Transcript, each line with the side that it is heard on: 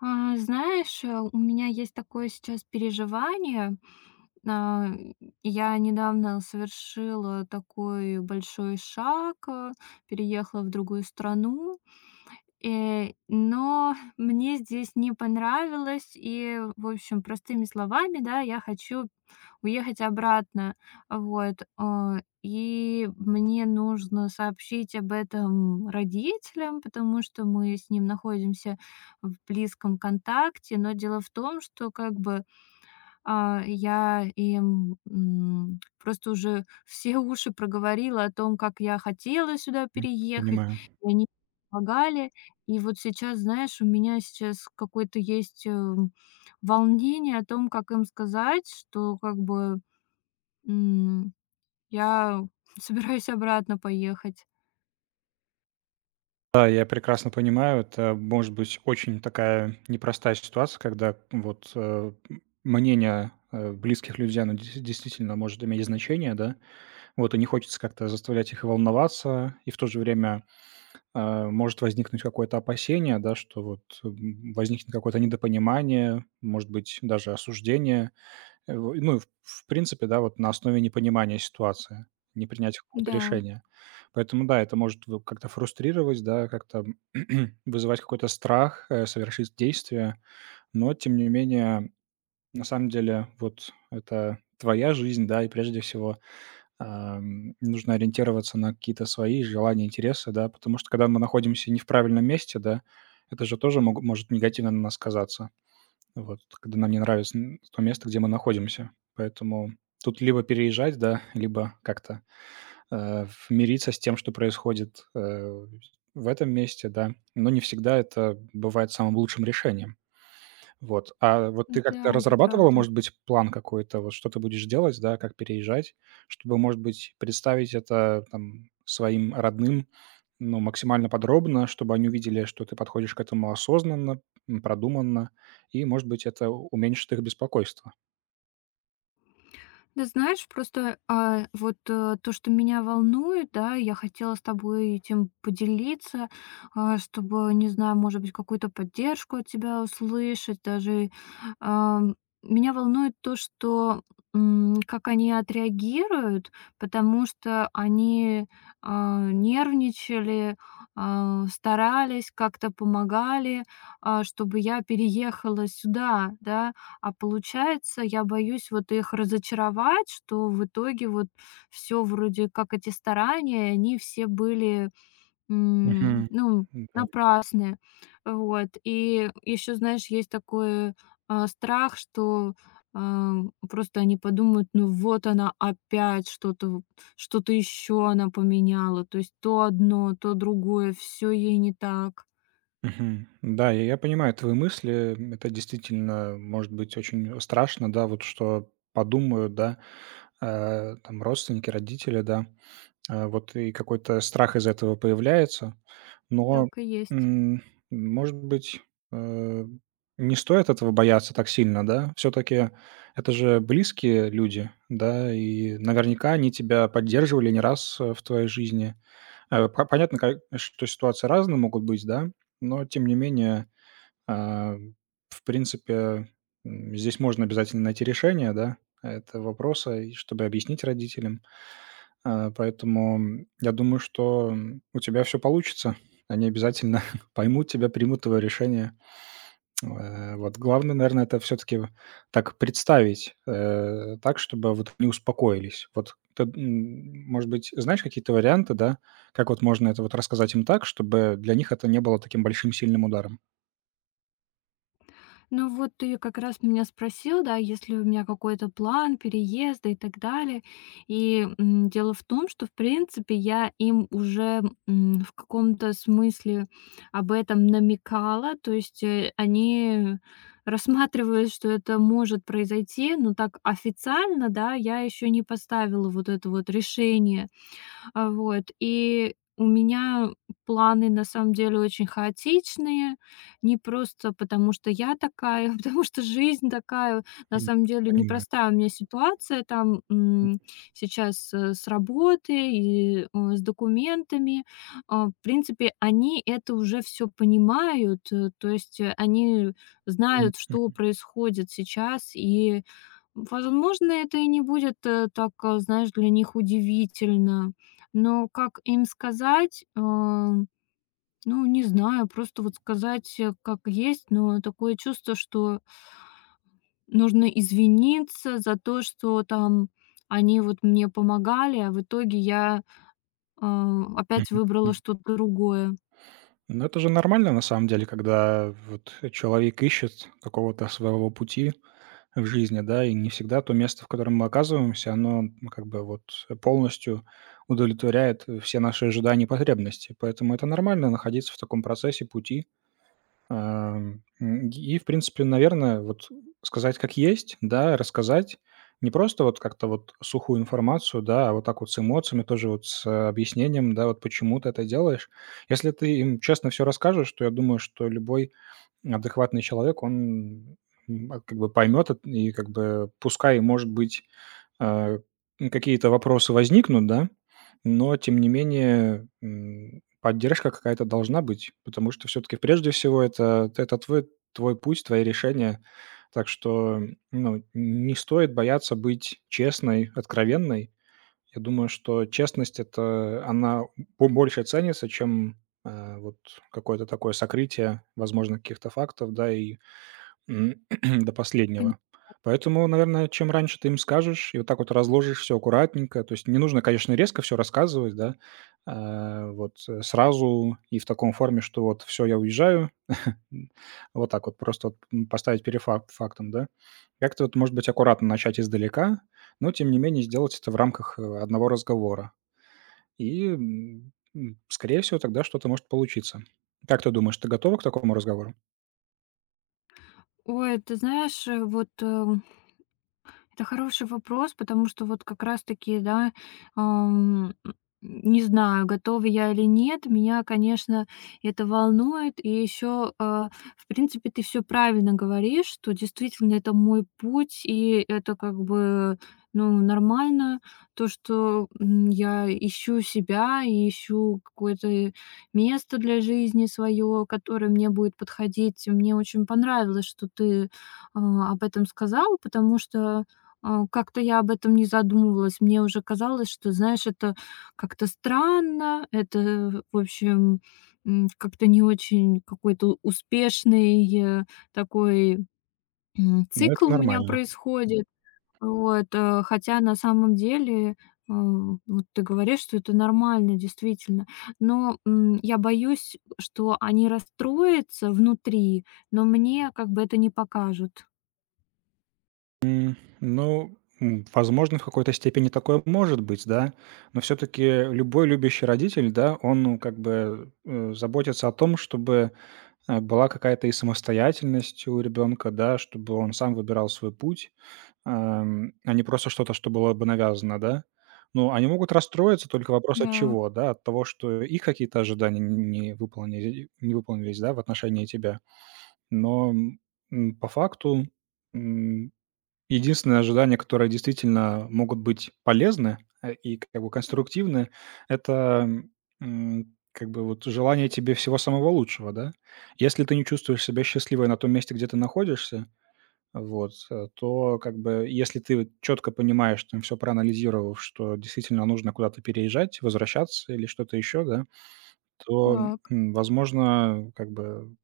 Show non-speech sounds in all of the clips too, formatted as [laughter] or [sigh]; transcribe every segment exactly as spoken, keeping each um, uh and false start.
left: А, знаешь, э, у меня есть такое сейчас переживание. А, я недавно совершила такой большой шаг, э, переехала в другую страну. Э, но мне здесь не понравилось, и, в общем, простыми словами, да, я хочу уехать обратно. Вот. А, и мне нужно сообщить об этом родителям, потому что мы с ним находимся в близком контакте. Но дело в том, что, как бы, а, я им, м, просто уже все [laughs] уши проговорила о том, как я хотела сюда
right: М,
left: переехать,
right: Понимаю.
left: и они помогали. И вот сейчас, знаешь, у меня сейчас какое-то есть, э, волнение о том, как им сказать, что, как бы, м, я [laughs] собираюсь обратно поехать.
right: Да, я прекрасно понимаю, это может быть очень такая непростая ситуация, когда вот э, м, мнение э, близких людей, оно дес- действительно может иметь значение, да, вот и не хочется как-то заставлять их волноваться, и в то же время э, может возникнуть какое-то опасение, да, что вот м, возникнет какое-то недопонимание, может быть, даже осуждение. Э, в ну, и в в принципе, да, вот на основе непонимания ситуации, непринятия какого-то
left: Да,
right: решения. Поэтому да, это может в как-то фрустрировать, да, как-то [clears throat] вызывать какой-то страх, э, совершить действие. Но тем не менее, на самом деле, вот это твоя жизнь, да, и прежде всего, ам, нужно ориентироваться на какие-то свои желания, интересы, да. Потому что когда мы находимся не в правильном месте, да, это же тоже мог может негативно на нас сказаться. Вот, когда нам не нравится н то место, где мы находимся. Поэтому тут либо переезжать, да, либо как-то, э, ф мириться с тем, что происходит, э, в этом месте, да. Но не всегда это бывает самым лучшим решением. Вот. А вот ты
left: да,
right: как-то
left: это
right: разрабатывала,
left: правда.
right: может быть, план какой-то, вот что ты будешь делать, да, как переезжать, чтобы, может быть, представить это там своим родным, ну, максимально подробно, чтобы они увидели, что ты подходишь к этому осознанно, м, продуманно, и, может быть, это уменьшит их беспокойство.
left: Да знаешь, просто, а, вот, э, то, что меня волнует, да, я хотела с тобой этим поделиться, а, чтобы, не знаю, может быть, какую-то поддержку от тебя услышать даже. Ам, Меня волнует то, что, м, как они отреагируют, потому что они, а, нервничали, а, старались, как-то помогали, а, чтобы я переехала сюда, да. А получается, я боюсь вот их разочаровать, что в итоге вот все вроде как эти старания, они все были, м,
right: Мгм.
left: ну,
right: Да.
left: напрасные. Вот. И еще, знаешь, есть такой, а, страх, что, ам, просто они подумают: "Ну вот она опять что-то что-то еще она поменяла". То есть то одно, то другое, все ей не так.
right: Мгм. Да, я я понимаю твои мысли. Это действительно может быть очень страшно, да, вот что подумают, да, э, там родственники, родители, да. А, вот и какой-то страх из этого появляется. Но,
left: Так и есть.
right: м, Может быть, э, не стоит этого бояться так сильно, да? Все таки это же близкие люди, да, и наверняка они тебя поддерживали не раз, э, в твоей жизни. Э, по Понятно, ка что ситуации разные могут быть, да, но тем не менее, а, в принципе, м, здесь можно обязательно найти решение, да, этого вопроса, и чтобы объяснить родителям. А, поэтому, я думаю, что у тебя все получится. Они обязательно [laughs] поймут тебя, примут твое решение. Э, вот главное, наверное, это все таки так представить, э, так, чтобы вот не успокоились. Вот ты, м, может быть, знаешь какие-то варианты, да, как вот можно это вот рассказать им так, чтобы для них это не было таким большим сильным ударом?
left: Ну вот ты как раз меня спросил, да, есть ли у меня какой-то план переезда и так далее. И м, дело в том, что, в принципе, я им уже, м, в каком-то смысле, об этом намекала. То есть э, они рассматривают, что это может произойти, но так официально, да, я еще не поставила вот это вот решение, а, вот. И у меня планы на самом деле очень хаотичные. Не просто потому, что я такая, [laughs] потому что жизнь такая. На
right: М,
left: самом деле
right: Понимаю.
left: непростая у меня ситуация там, м, сейчас, э, с работой и э, с документами. А, В принципе, они это уже все понимают, э, то есть э, они
right: Мгм,
left: знают, что происходит сейчас, и возможно, это и не будет, э, так, э, знаешь, для них удивительно. Но как им сказать? Э, ну, не знаю, просто вот сказать, э, как есть, но такое чувство, что нужно извиниться за то, что там они вот мне помогали, а в итоге я, э, опять выбрала
right: мгм.
left: что-то другое.
right: Ну, это же нормально, на самом деле, когда вот человек ищет какого-то своего пути в жизни, да, и не всегда то место, в котором мы оказываемся, оно ну, как бы вот полностью удовлетворяет э, все наши ожидания и потребности. Поэтому это нормально находиться в таком процессе пути. Ам, м, и, в принципе, наверное, вот сказать как есть, да, рассказать. Не просто вот как-то вот сухую информацию, да, а вот так вот с эмоциями, тоже вот с э, объяснением, да, вот почему ты это делаешь. Если ты им честно все расскажешь, то я думаю, что любой адекватный человек, он, м, а, как бы поймет и как бы пускай, может быть, а, м, какие-то вопросы возникнут, да, но тем не менее, м, поддержка какая-то должна быть, потому что все таки прежде всего это это твой твой путь, твои решения. Так что, ну, не стоит бояться быть честной, откровенной. Я думаю, что честность — это она бо больше ценится, чем, э, вот какое-то такое сокрытие, возможно, каких-то фактов, да, и М, [clears throat] до
left: Пони
right: последнего. Поэтому, наверное, чем раньше ты им скажешь и вот так вот разложишь все аккуратненько, то есть не нужно, конечно, резко все рассказывать, да, а, вот, э, сразу и в таком форме, что вот все я уезжаю, м, вот так вот просто вот, м, поставить перефак фактом, да. Как-то вот, может быть, аккуратно начать издалека, но тем не менее сделать это в рамках э, одного разговора. И, м, м, скорее всего, тогда что-то может получиться. Как ты думаешь, ты готова к такому разговору?
left: Ой, ты знаешь, э, вот, э, это хороший вопрос, потому что вот как раз-таки, да, ам, не знаю, готова я или нет, меня, конечно, это волнует. И еще, а, в принципе, ты все правильно говоришь, что действительно это мой путь, и это, как бы, ну, нормально, то, что м, я ищу себя и ищу какое-то место для жизни свое, которое мне будет подходить. Мне очень понравилось, что ты, а, об этом сказал, потому что, а, как-то я об этом не задумывалась. Мне уже казалось, что, знаешь, это как-то странно, это, в общем, м, как-то не очень какой-то успешный, э, такой, м,
right: Ну,
left: цикл
right: это
left: у меня
right: нормально.
left: происходит. Вот, э, хотя на самом деле, э, вот ты говоришь, что это нормально, действительно. Но, м, я боюсь, что они расстроятся внутри, но мне как бы это не покажут.
right: М, ну, м, возможно, в какой-то степени такое может быть, да. Но все-таки любой любящий родитель, да, он, ну, как бы э, заботится о том, чтобы э, была какая-то и самостоятельность у ребенка, да, чтобы он сам выбирал свой путь, ам, а не просто что-то, что было бы навязано, да. Ну, они могут расстроиться, только вопрос от
left: Да.
right: чего, да, от того, что их какие-то ожидания не выполнили, не выполнились, да, в отношении тебя. Но м, по факту единственное ожидание, которые действительно могут быть полезны, э, и как бы конструктивны — это, м, как бы вот желание тебе всего самого лучшего, да. Если ты не чувствуешь себя счастливой на том месте, где ты находишься, вот, э, то как бы если ты вот четко понимаешь, там все проанализировав, что действительно нужно куда-то переезжать, возвращаться или что-то еще, да, то,
left: Так.
right: м, возможно, как бы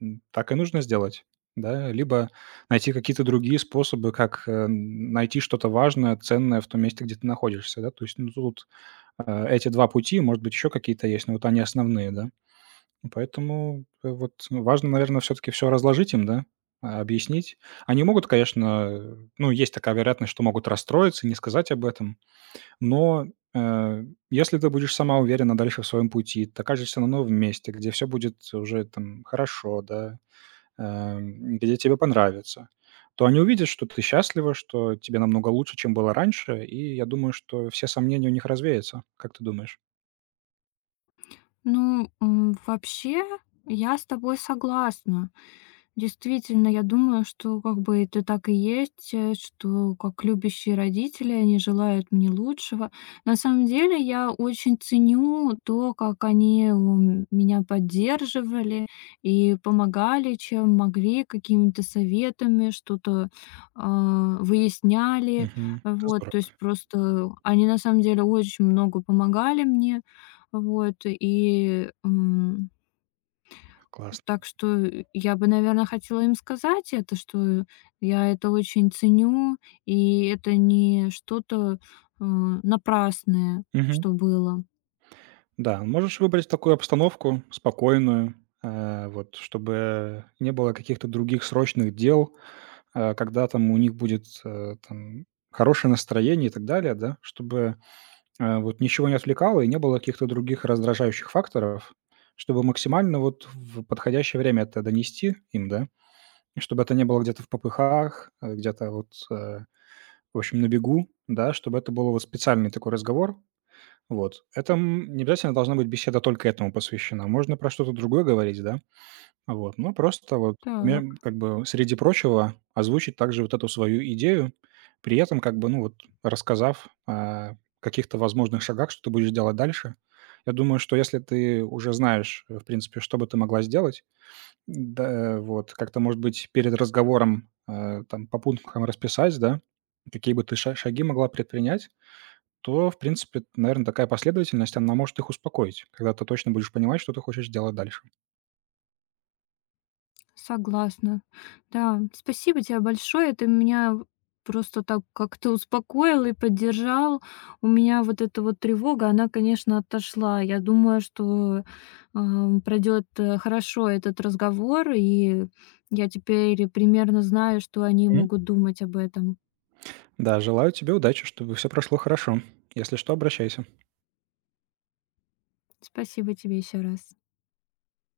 right: М, так и нужно сделать, да. Либо найти какие-то другие способы, как, э, найти что-то важное, ценное в том месте, где ты находишься, да. То есть, ну, тут, э, эти два пути, может быть, еще какие-то есть, но вот они основные, да. Поэтому, э, вот важно, наверное, все-таки все разложить им, да, а, объяснить. Они могут, конечно, э, ну, есть такая вероятность, что могут расстроиться, не сказать об этом, но, э, если ты будешь сама уверена дальше в своем пути, ты окажешься на новом месте, где все будет уже там хорошо, да, эм, где тебе понравится, то они увидят, что ты счастлива, что тебе намного лучше, чем было раньше, и я думаю, что все сомнения у них развеются. Как ты думаешь?
left: Ну, м, вообще, я с тобой согласна. Действительно, я думаю, что как бы это так и есть, э, что как любящие родители, они желают мне лучшего. На самом деле я очень ценю то, как они, м, меня поддерживали и помогали, чем могли, какими-то советами, что-то, а, выясняли.
right: Мгм. Это
left: Вот,
right: здорово.
left: то есть просто они на самом деле очень много помогали мне. Вот, и м,
right: Классно.
left: Так что, э, я бы, наверное, хотела им сказать это, что я это очень ценю, и это не что-то, э, напрасное,
right: Мгм.
left: что было.
right: Да, можешь выбрать такую обстановку спокойную, э, вот, чтобы не было каких-то других срочных дел, э, когда там у них будет э, там, хорошее настроение и так далее, да, чтобы Э, вот ничего не отвлекало и не было каких-то других раздражающих факторов, чтобы максимально вот в подходящее время это донести им, да, и чтобы это не было где-то в попыхах, э, где-то вот, э, в общем, на бегу, да, чтобы это был вот специальный такой разговор. Вот. Это м, не обязательно должна быть беседа только этому посвящена. Можно про что-то другое говорить, да. Вот, ну, просто вот ме
left: Так.
right: как бы, среди прочего, озвучить также вот эту свою идею, при этом как бы, ну, вот рассказав о каких-то возможных шагах, что ты будешь делать дальше. Я думаю, что если ты уже знаешь, э, в принципе, что бы ты могла сделать, да, э, вот как-то, может быть, перед разговором, э, там по пунктам расписать, да, какие бы ты ша шаги могла предпринять, то, в принципе, наверное, такая последовательность, она может их успокоить, когда ты точно будешь понимать, что ты хочешь делать дальше.
left: Согласна. Да, спасибо тебе большое. Ты меня просто так как-то успокоил и поддержал. У меня вот эта вот тревога, она, конечно, отошла. Я думаю, что пройдет, э, хорошо этот разговор, и я теперь примерно знаю, что они могут думать об этом.
right: Да, желаю тебе удачи, чтобы все прошло хорошо. Если что, обращайся.
left: Спасибо тебе еще раз.